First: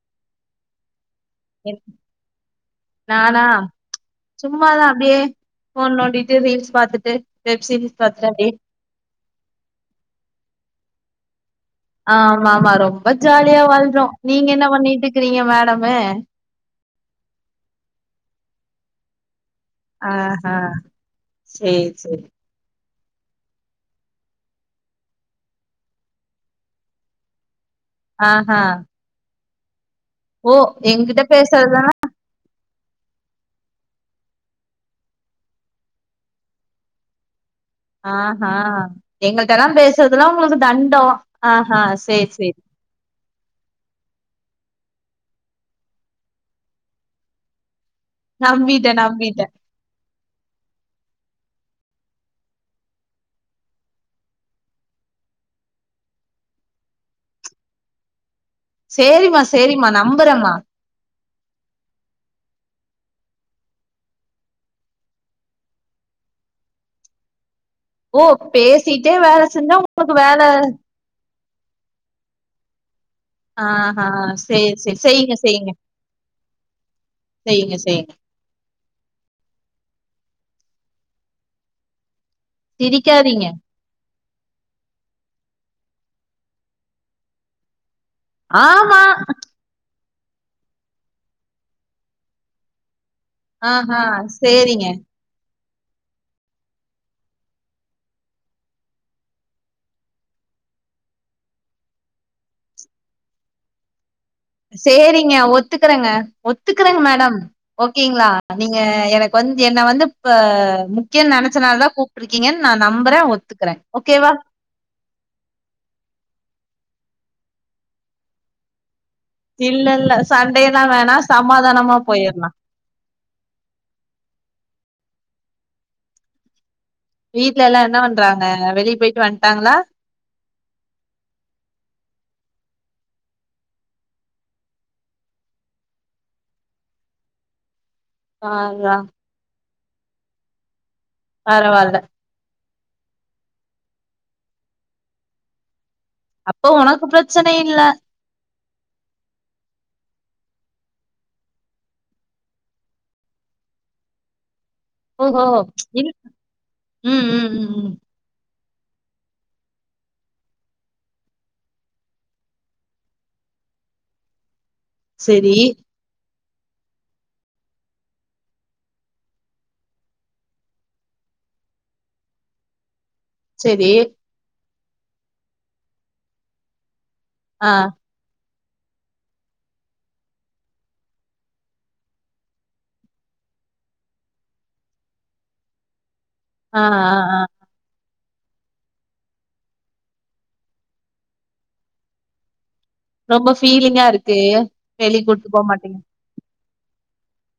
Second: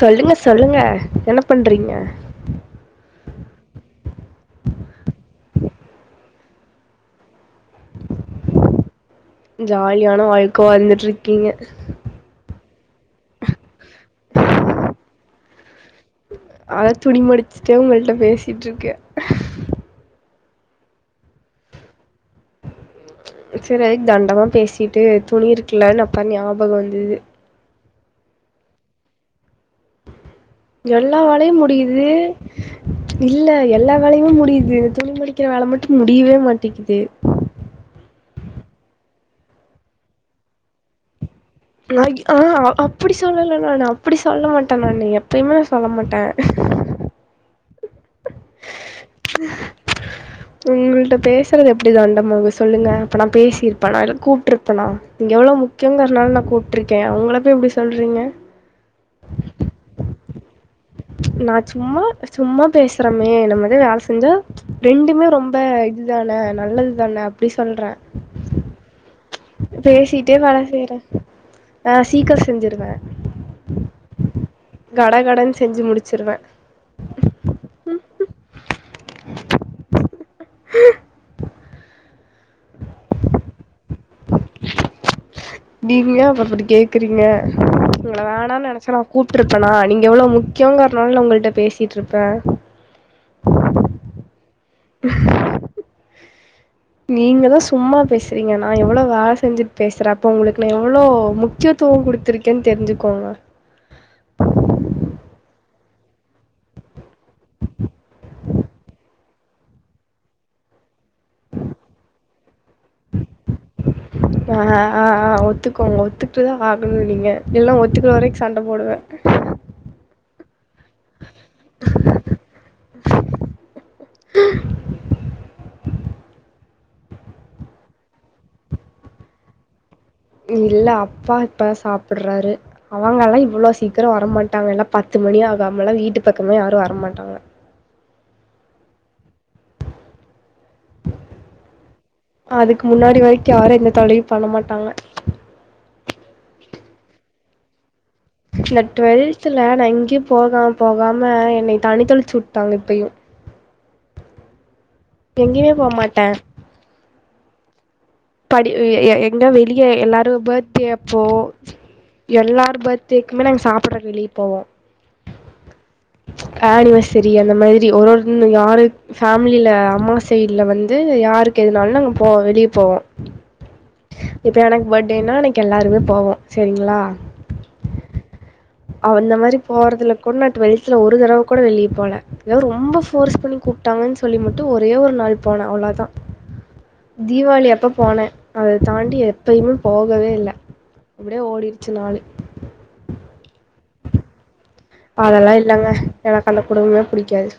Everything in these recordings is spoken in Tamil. சொல்லுங்க சொல்லுங்க என்ன என் பண்றீங்க நானா சும்மாதா அப்டியே ஃபோன் நோண்டிட்டு ரீல்ஸ் பாத்துட்டு வெப் சீரிஸ் பாத்துட்டு அப்டியே ஜாலியான வாழ்க்க வந்துட்டுருக்கீங்க ஆ ஆமா ஆமா ரொம்ப ஜாலியா வாழ்றோ நீங்க என்ன பண்ணிட்டுக்கிறீங்க மேடமு அதா துணி மடிச்சிட்டே உங்கள்ட்ட பேசிட்ருக்க ஆ ஹா சேரி சேரி செரி அதுக் தண்டமா பேசிட்டு துணி இருக்லான்னு அப்ப ஞாபகோ வந்தது ஆ ஆ எல்லா எங்கிட்ட வேலயு பேசுறதுதான முடியுது இல்ல எல்லா வேலயு முடியிது துணி மடிக்கிற வேல மட்டு முடியிவே மாட்டிக்குது அ ஆ எங்கள்டலா பேசுறதுல்லா உங்களுக்கு தண்டோ நா இப் ஆ அப்படி சொல்லல நானு அப்படி சொல்ல மாட்டே நானு எப்பயுமே சொல்ல மாட்டே நம்பிட்ட நம்பிட்ட உங்கள்ட்ட பேசுறது இப்டிதா அந்தம்மாவூ சொல்லுங்க அப்ப நா பேசியிருப்போனா இல்ல கூப்ட்டிருப்பனா நீங்க எவ்ளோ முக் முக்கியங்கரனால நா கூப்ட்டுருக்கே உங்கள போய் இப்டி சொல்றீங்க சேரிமா சேரிமா நம்புறமா நா சும்மா சும்மா பேசுறமே நம்ம இது வேல செஞ்சா ரெண்டுமே ரொம்ப இது தான நல்லது தான அப்டி சொல்றோ ஓ பேசிட்டே வேல செஞ்சா உங்களுக்கு பேசிட்டே வேல செய்றே ஆ சீக்கிரூ செஞ்சிருவே அ ஆ சேர் செரி கட செய்ங்க கடன்னு செய்ங்க செஞ்சு முடிச்சிருவே செய்ங்க செய்ங்க சிரிக்காதீங்க நீங்ளே அப்பற அப்டி கேக்கறீங்க உங்கள வேணான் நெனச்சா நா ஆமா கூப்ட்டுருப் பனா நீங்க எவ்ளே முக்கியங்கற்னால நா உங்கள்ட பேசிட்டு இருப்பே ஆ ஹா சேரிங்க நீங்கதா சும்மா பேசுறீங்க நா எவ்வளவு வேல செஞ்சுட் பேசுற அப்ப உங்களுக்கு நா எவ்வளோ முக்கிய துவூ கொடுத்துருக்கேன் தெரிஞ்சுக்கோங்க சேரிங்க ஒத்துக்கறங்க ஒத்துக்கறங் மேடம் ஓகேங்ளா நீங்க எனக்கு வந் என்ன வந்து பா முக்கிய நனச்சனாலதா கூப் ப்பிருக்கீங்கன் நா நம்புற ஒத்துக்குற ஓகேவா ஆ ஆ ஆ ஒத்துக்கோங் ஒத்துக்ட்டுதா ஆகணு நீங்க இல்னா ஒத்துக்கற வரைக் சண்ட போடுவ இல்ல இல்ல சண்டேல்லா வேணா சமாதானமா போயிற்லா வீட்ல எல்லா என்ன பண்றாங்க வெளிய போய்ட்டு வந்டாங்களா இல்ல அப்பா இப்பதா சாப்பட்றாரு அவங்கல்லா இவ்வளோ சீக்கரோ வரமாட்டாங்க எல்லா பத்து மணி ஆகு அம்வ்ங்கல்லா வீட்டு பக்கமே யாரு வரமாட்டாங்க பார்ரா பரவால்ல அதுக்கு முன்னாடி வரிக்கு யாரு எந்த தொல்லையு பண்ணமாட்டாங்க அப்போ உனக்கு பிரச்சன இல்ல இந்த டுவெல்துலா நா எங்கயூ போகாம போகாம என்னைய தண்ணி தெளிச்சு உட்டாங்க இப்பயூ ஓஹோ எங்கேயுமே போ இல் மாட்டே ம் ம் ம் ம் படி எ எ எங்க வெளிய எல்லாரூ பர்த்டே அப்போ எல்லார் பர்த்டேக்குமே நாங் சாப்பிறதுக்கு வெளிய போவோ சேரி ஆனிவர்ஸரி அந்த மாதிரி ஒரு ஒருன்னு வாரு ஃபேம்லில அம்மா சைட்ல வந்து யாருக்கு எதுனாலு நாங்க போவோ வெளிய போவோ செரி இப்ப எனக்கு பர்டேன்னா அன்னைக்கு எல்லாருமே போவோ சரிங்குளா ஆ அந்த மாரி போறதுல கூட நா டுவெல்த்ல ஒரு தடவ கூட வெளிய போல எதா ரொம்போ ஃபோர்ஸ் பண்ணி கூப்ட்டாங்கன் சொல்லி மட்டு ஒரே ஒரு நாள் போன அவுளதா ஆ, ஆ, ஆ. தீவாளி அப்ப போனே அத தாண்டி எப்பயுமே போகவே இல்ல அப்டியே ஓடிர்ச்சு நாளு ரொம்ப ஃபீலிங்கா இருக்கு வெளிய கூட்டு அதெல்லா போ இல்லங்க மாட்டீங்க எனக்கு அந்த குடும்பமே புடிக்காது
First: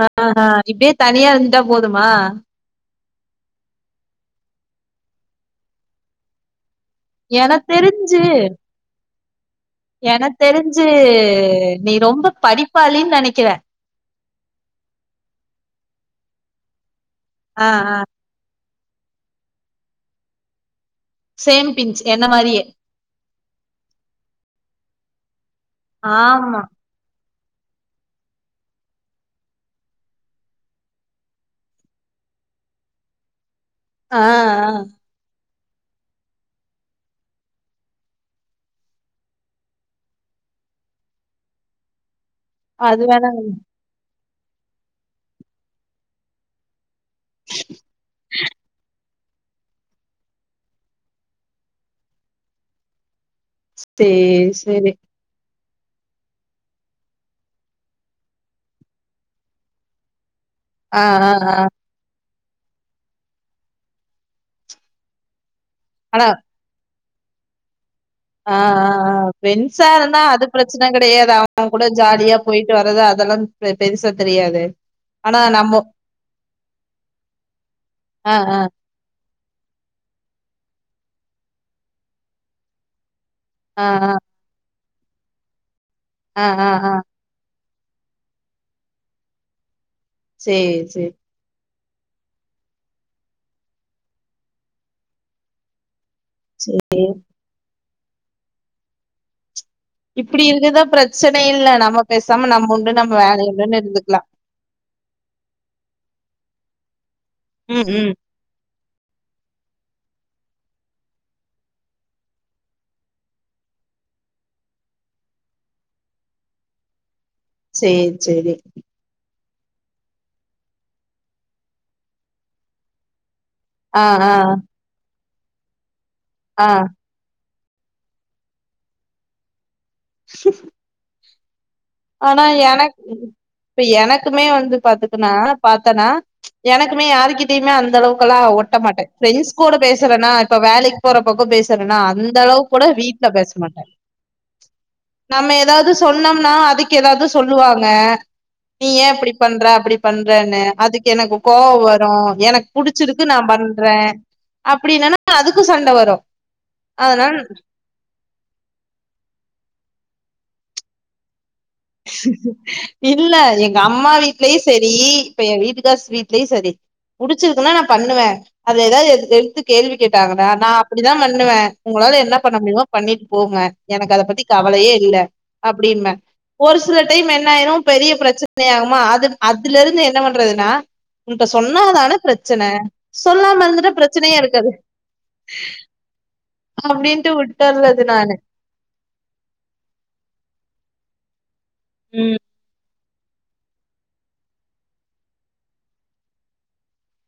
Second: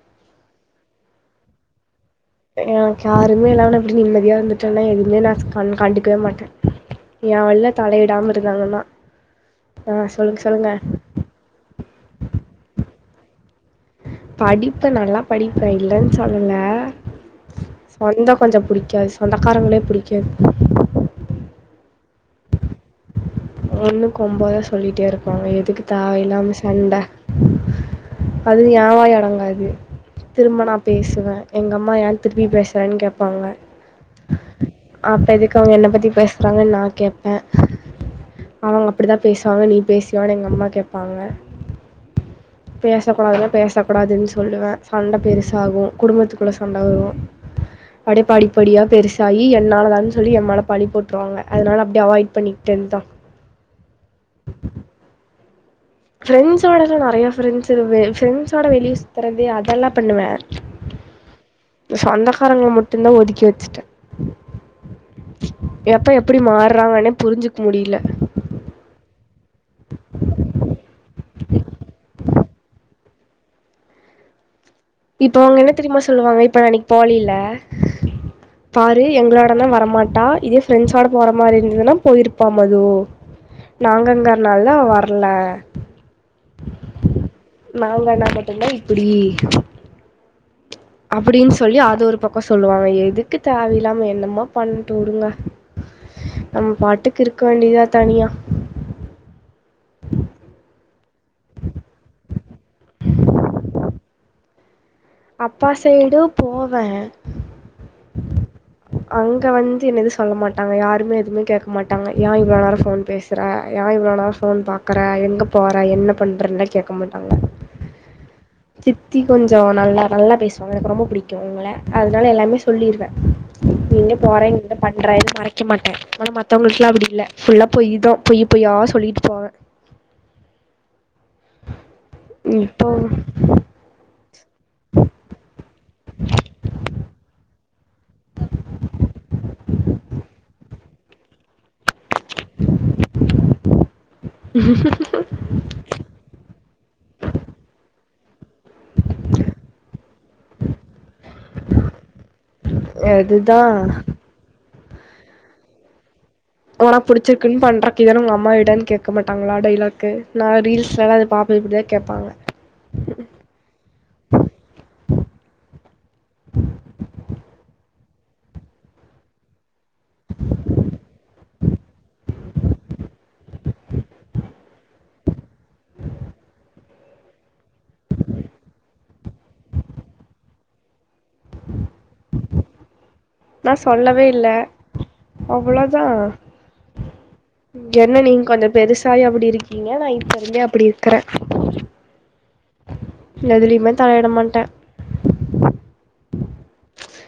ஆ அ அ இப்டியே தனியா இருந்துட்டா போதுமா எனக்கு யாருமே எல்லாம நா இப்டி நிம்மதியா இருந்துட்டேனா எதுமே நான் கண் கண்டுக்குவே மாட்ட எனக் தெரிஞ்சு நான் எனக் சொல்லுங்கள் சொல்லுங்கள் தெரிஞ்சு நீ ரொம்ப படிப்பாளி நெனைக்கிற படிப்பு நல்லா படிப்பே இல்லன் சொல்ல ஆ ஆ சொந்தோ கொஞ்சோ புடிக்காது சொந்தக்காரங்ளே புடிக்காது சேம் பிஞ்ச் என்ன மாரியே ஒன்னுக் ஒம்போதா சொல்லிட்டே இருப்பாங்க எதுக்கு தேவையில்லாம ஆமா சண்ட அதுவு என் வாய் அடங்காது திரும்ப நான் பேசுவ எங்க அம்மா ஏன் திரும்பி பேசுறேன் கேப்பாங்க ஆ அ அப்ப எதுக்கு அவ்ங்க என்ன பத்தி பேசுறாங்கன் நா கேப்ப அவ்ங்க அப்டிதா பேசுவாங்க நீ பேஸ்வியோனு எங்க அம்மா கேப்பாங்க அது வேணா பேசக்கூடாதுனா பேசக்கூடாதுன் சொல்லுவ சண்ட பெருசாகு குடும்பத்துக்குள்ள சண்ட வரும் அப்டே படிப்படியா பெருஸ் ஸாயி என்னாலதான் சொல்லி என் மேல பழி போட்ருவாங்க அதுனால அப்டியே அவாய்ட் பண்ணிக்கிட்டேன்தா சேர் செரி ஃபிரெண்ஸ்சோடலா நெறைய ஃபிரெண்ஸ் இருக்குது ஃபிரெண்ஸோட வெளிய சுத்துறது அதெல்லா பண்ணுவ ஆ ஆ ஆ இந்த சொந்தக்காரங்கள மட்டுந்தா ஒதுக்கி வச்சுட்ட எப்ப ஆனா எப்டி மாறாங்கனே புரிஞ்சுக் முடில ஆ ஆ ஆ ஃபிரெண்ஸா இருந்தா அது பிரச்சன கெடையாது அவ்ங்க கூட ஜாலியா போய்ட்டு வர்றது அதெல்லா ப்டு பெருசா தெரியாது இப்ப ஆனா அவ்ங்க என்ன நம்ம தெரிமா சொல்லுவாங்க இப்ப அன்னிக் போலில ஆ ஆ பா ரு எங்களோடனா வரமாட்டா இதே ஃபிரெண்ஸோட போற மாரி இருந்ததுனா போயிருப்பா மது ஆ நாங்கங்கற்னால்தா அவ வர்ல ஆ ஆ ஆ நாங்கனா மட்டுந்தா இப்புடி சேர் சேர் அப்டின் சொல்லி அது ஒரு பக்கோ சொல்லுவாங்க எதுக்கு தேவையில்லாம என்னமோ பண்ட்டு உடுங்க நம்ம பாட்டுக்கு இருக்க வேண்டிதா தனியா இப்பிடி இருக்குதா பிரச்சனை இல்ல நம்ம பேசாம நம்ம உண்டு நம்ம வேலையுண்டுன் இருந்துக்லா அப்பா சைடு போவே ம் ம் அங்க வந்து என்னது சொல்ல மாட்டாங்க யாருமே எதுமே கேக்க மாட்டாங்க ஏ இவ்ளோ நேரோ ஃபோன் பேச் கிற ஏ இவ்ளோ நேரோ ஃபோன் பாக்கற எங்கப் போற என்னப் பண்றன்லா கேக்க மாட்டாங்க சேர் செரி சித்தி கொஞ்சோ நல்லா நல்லா பேசுவாங்க எனக்கு ரொம்ப பிடிக்கு அவுங்கள அதனால எல்லாமே சொல்லிருவ ஆ எங்க ஆ போற என்ன பண்றேனு மறைக்க மாட்டே ஆனா ஆ மத்தவங்களுக்குலா அப்டி இல்ல ஃபுல்லா பொய்யு தா பொய்யி பொய்யா சொல்லிட்டு போவே [inaudible] ஆனா இப்போ எனக் இப்ப எனக்குமே வந்து பாத்துக்குனா பாத்தனா எனக்குமே யாருகிட்டயுமே அந்தளவுக்குலா ஒட்ட மாட்டே ஃப்ரெண்ட்ஸ் கூட பேசுறனா இப்ப வேலைக் போற பக்கோ பேசுறன்னா அன் இந்த அளவுக்கு கூட வீட்ல பேச மாட்டே நம்ம எதாது சொன்னம்னா அதுக் கெதாது சொல்லுவாங்க நீ ஏன் இப்டி பண்ற அப்டி பண்றனு அதுக்கு எனக்கு கோவோ வரு எனக் புடிச்சுருக்கு நா அதுதா பண்றே அப்டி இல்லனா அதுக்கு சண்ட வரு ஒனக் அதனால புடிச்சிருக்குன்னு பண்ற இதென உங்க அம்மா வீடான்னு கேக்க மாட்டாங்களா டைலாக்கு நா ரீல்ஸ் எல்லா இது பாப்பே இப்டி இல்ல எங்க அம்மா வீட்லயு சரி இப்ப ஏ வீட்டுக்கார் வீட்லயு சரி புடுச்சிருக்குனா நா பண்ணுவே அத எதாது எடுத் எதுத்து கேள்வி கேட்டாங்கனா நா அப்டிதா பண்ணுவே உங்களால என்ன பண்ண முடியு பண்ணிட்டு போங்க எனக்கு அத பத்தி கவலையே இல்ல அப்டிம்பே ஒரு சில டைம் என்னாயிரு பெரிய பிரச்சன ஆகுமா அது அதுல இருந்து என்ன பண்றதுனா உன்ட்ட சொன்னாதானப் பிரச்சன சொல்லாம நா இருந்துட்டா பிரச்சனையே இருக்காது த்தா அப்படின்ட்டு விட்டர்றது என்ன நானு நீங்க கொஞ்சோ பெருசு ஹாயா அப்டி இருக்கீங்க நா இப்ப இருந்தே அப்டி இருக்கறே ம் எதுலயுமே தலையிட மாட்டே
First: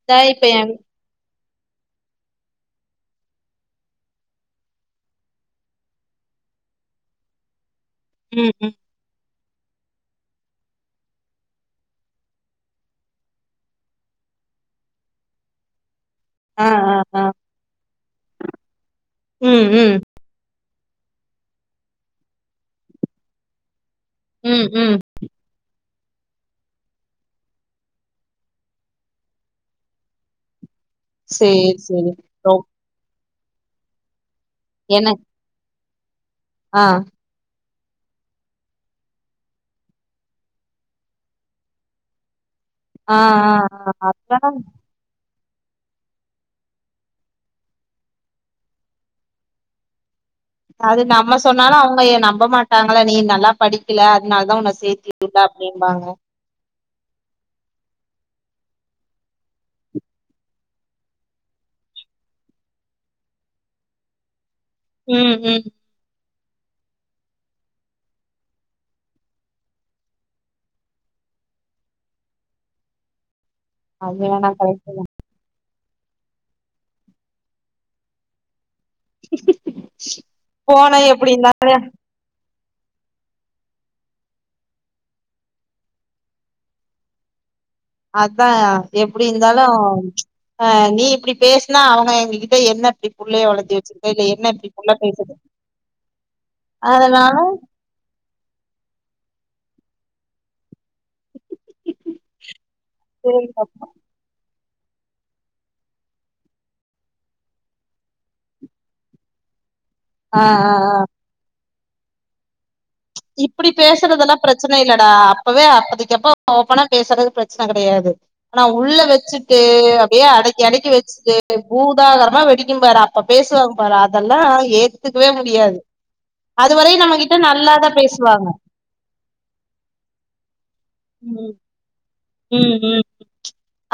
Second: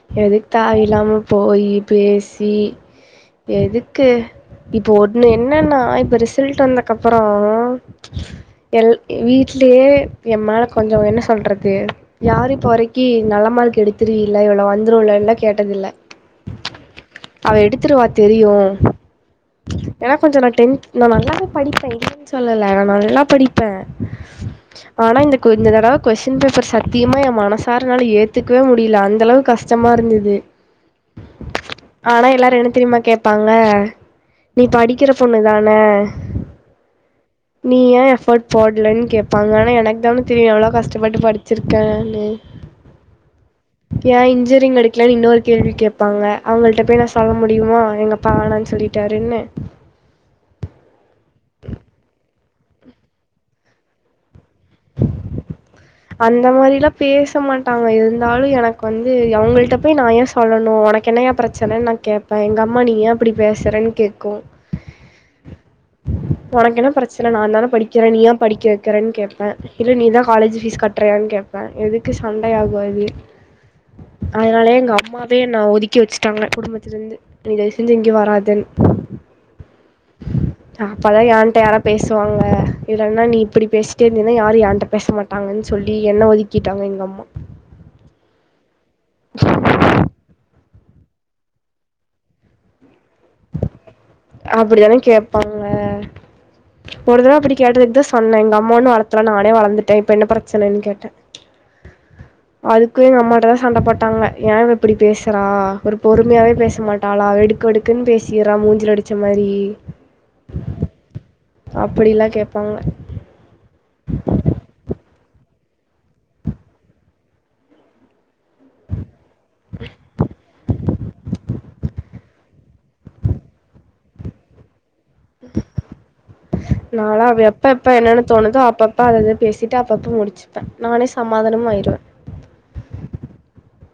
தா இப்ப எதுக் என் தாவிலாம போயி பேசி எதுக்கு இப்போ ஒன்னு என்னனா இப்ப ரிசல்ட்டு வந்தகப்பறோ ம் ம் எல் வீட்லயே எம்மேல கொஞ்சோ என்ன சொல்றது யாரு இப்ப வரைக்கி நல்ல மார்க் எடுத்துருவில இவ்ளோ வந்துருல்ல எல்லா கேட்டதில்ல ஆ ஆ ஆ அவ எடுத்துருவா தெரியு ம் ம் ஏனா கொஞ்சோ நா டென்த் நா நல்லாவே படிப்ப இல்லனு சொல்லல நா நல்லா படிப் ப்பே ம் ம் ஆனா இந்தட் கொஞ்சோ தடவ கொஸ்டின் பேப்பர் சத்தியமா ஏன் மனசாரனால ஏத்துக்கவே முடியல அந்தளவு கஷ் சமா இருந்துது சேரி சேரி ஆனா ரொ எல்லாரு என்ன தெரியுமா கேப் பாங்க நீ என்ன படிக்கிற பொண்ணு தான ஆ நீ ஏன் எஃபர்ட் போடலனு கேப்பாங்க ஆனா எனக்கு தான தெரியு எவ்வளோ கஷ்டப்பட்டு படி வச்சிருக்காலே ஆ‌ ஆ ஆ புடிக்கிலனு இன்னொரு கேள்வி கேட்பாங்க அவுங்கள்ட போயி நா சொல்ல முடியுமா எங்கப்பா வேணானு சொல்லிட்டாருனு அது நம்ம சொன்னாலு அவுங்க எ நம்ப மாட்டாங்கள நீ நல்லாப் படிக் க்கல அதனால தா உன்ன சேத்திட்டுல அப்டிம்பாங்க அந்த மாரிலா பேச மாட்டாங்க இருந்தாலு எனக்கு வந்து அவுங்கள்ட்ட போயி நா ஏ சொல்லணு உனக்கு என்னயா பிரச் சனன்னு நா கேட்ப எங்க அம்மா நீ ஏ இப்டி பேசறன்னு கேட்கு ம் ம் உனக்கு என்ன பிரச்சன நாந்தான படிக்கிறே நீயா படிக்க வைக்கிறன்னு கேப்பே இல்ல நீதா காலேஜ் ஃபீஸ் கட்றயான்னு கேப்பே எதுக்கு சண்டயாகு அது அது வேணா அதனாலே கரெக்ட் எங்க அம்மாவே என்ன ஒதுக்கி வச்சுட்டாங்க குடும்பத்திலிந்து நீ தயவுசெஞ்சு இங்க வராத போன அப்பதா எப்டி இருந்தா என்ட்ட யாரா பேஸ் சுவாங்க இல்லன்னா நீ இப்பிடி பேசிட்டே இருந்தீனா யாரு என்ட்ட பேச மாட்டாங்க சொ சொல்லி என்ன ஒதுக்கிட்டாங்க எங்கம்மா அதா எப்டி இருந்தாலு அ நீ இப்டி பேசுனா அவங்க எங்க கிட்ட என்ன இப்டி புள்ளைய வளத்தி வச்சிருக்க இல்ல என் அப்டித்தான கேப்பாங்க அதனால ஒருதடவ அப்டி கேட்டதுக்குதா சொன்ன எங்கம்மா ஒன்னு வளத்தல நானே வளந்துட்ட இப்ப என்ன பிரச்சனன்னு கேட்ட அதுக்கு சரி எங்கம்மாட்டதா சண்ட பாப்போம். போட்டாங்க ஏங்கிட் இப்டி பேசுறா ஒரு பொறுமயாவே பேச மாட்டாளா வெடுக்வெடுக்குன்னு பேசிறா மூஞ்சிலடிச் ச்சமாரி ஆ ஆ ஆ அப்டில்லா கேப்பாங்க இப்டி பேசறதெல்லா பிரச்சன இல்லடா அப்பவே அப்பதிக்கப்ப ஓப்பனா பேசறது பிரச்சன கெடயாது ஆனா உள்ள வச்சுட்டு அப்டியே அடக்கி அடக்கி வச்ட்டு பூதாகரமா வெடிக்கும் பாரு அப்ப பேசுவாங்க பாரு அதெல்லா ஏத் துக்கவே முடியாது அதுவரையு நம்ம கிட்ட நல்லாதா என்னன்னு பேசுவாங்க தோணுதோ அப்பப்ப அதத பேசிட்டு அப்பப்ப முடிச்சுப்ப நானே சமாதானமு ஆயிடுவ உம்ம்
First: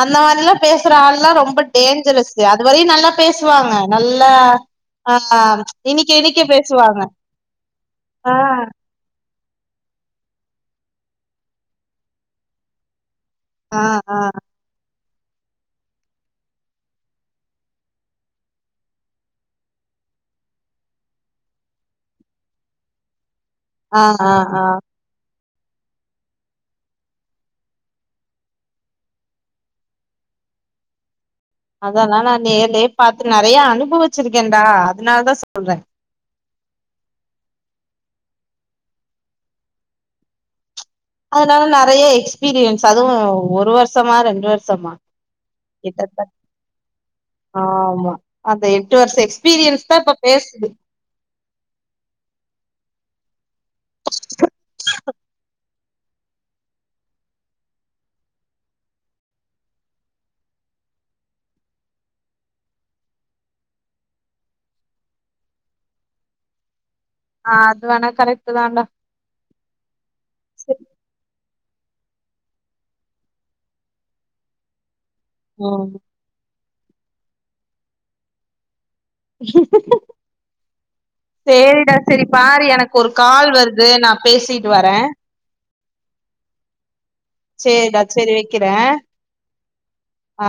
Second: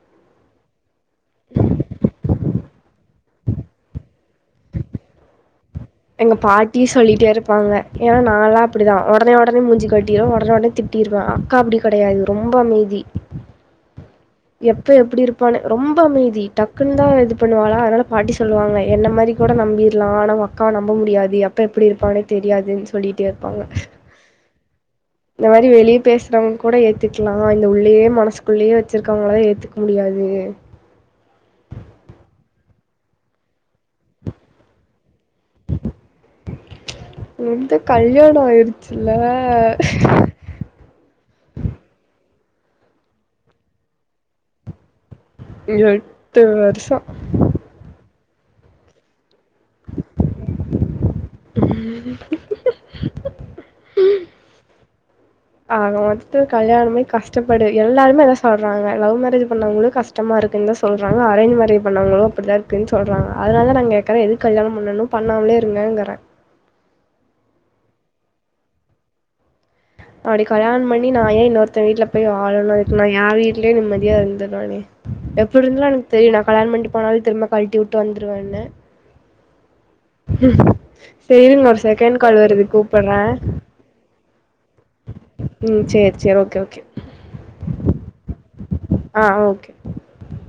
அந்த மாதிலா பேசற ஆள்லா ரொம்ப டேஞ்சரஸ்சு அ துவரையு நல்லா பேசுவாங்க நல்லா ஆ இனிக்க எங்க இனிக்க பாட்டி பேசுவாங்க சொல்லிட்டே இருப்பாங்க ஏனா ஆ நால்லா அப்டிதா உடனே உடனே மூஞ்சிக்காட் டீருவ உடனே உடனே திட்டீருவ அக்கா அப்டி கெடயாது ரொம்ப அமைதி ஆ எப்ப எப்பிடி இருப்பானே ரொம்ப அமைதி டக்குன்னுதா இது பண்ணுவாளா அதனால பாட்டி சொல்லுவாங்க என்ன மாரி கோட நம்பிர்லா ஆனா உ அக்காவ நம்ப முடியாது எப்ப எப்டி இருப்பானே தெரியாதுன் சொல்லிட்டே இருப்பாங்க ஆ ஆ ஆ இந்த மாரி வெளிய பேசறவ்ங்க கூட ஏத்துக்லா இந்த உள்ளயே மனசுக்குள்ளயே வச் வச்சுருக்கவங்கள்லா ஏத்துக்க முடியாது அதெல்லா நா நேர்லயே பாத்து நெறைய அனுபவிச்சிருக்கேன்டா அதனாலதா சொல்ற வந்து கல்யாணோ ஆய்டுச்சுல அதனால நெறைய எக்ஸ்பீரியன்ஸ் அதுவு ஒரு வர்ஷமா ரெண்டு வர்ஷமா எட்டு வருஷோ ஆமா அந்த எட்டு வர்ஷ எக்ஸ்பீரியன்ஸ்தா இப்ப பேசுது [inaudible] ஆக மொத்தோ கல்யாணமே கஷ்டப்படு எல்லாருமே அதா சொல்றாங்க லவ் மேரேஜ் பண்ணவ்ங்களு கஷ் கஷ்டமா இருக்குன்தா சொல்றாங்க அரேஞ் மேரேஜ் பண்ணவ்ங்களு அப்டிதா இருக்குன் சொல்றாங்க அதனால நா கேக்கறே எதுக் கல்யாணோ பண்ணணு பண்ணாமலே இருங்கங்கறே ஆ அது வேணா கரெக்ட்டு தான்டா அப்டி கல்யாணம் பண்ணி நா ஏ இன்னொருத்த வீட்ல போய் வாழணு இதுக்கு நா ஏ வீட்லயே நிம்மதியா இருந்துருவனே எப்பிடி இர்ந்தாலு ம் எனக்கு தெரியு நா கல்யாண பண்ணிட்டு போனாலு திரும்ப கழட்டி வுட்டு வந்துருவேன்னு சரி இருங்க ஒரு சேரிடா செகண்ட் செரி கால் வருது பாரு எனக்கு ஒரு கூப்பிடுறேன். கால் வருது நா பேசிட்டு வரே உம் சேரி சேரி ஓகே ஓகே சேரிடா சேரி வக்கிறே ஆ ஓகே. ஆ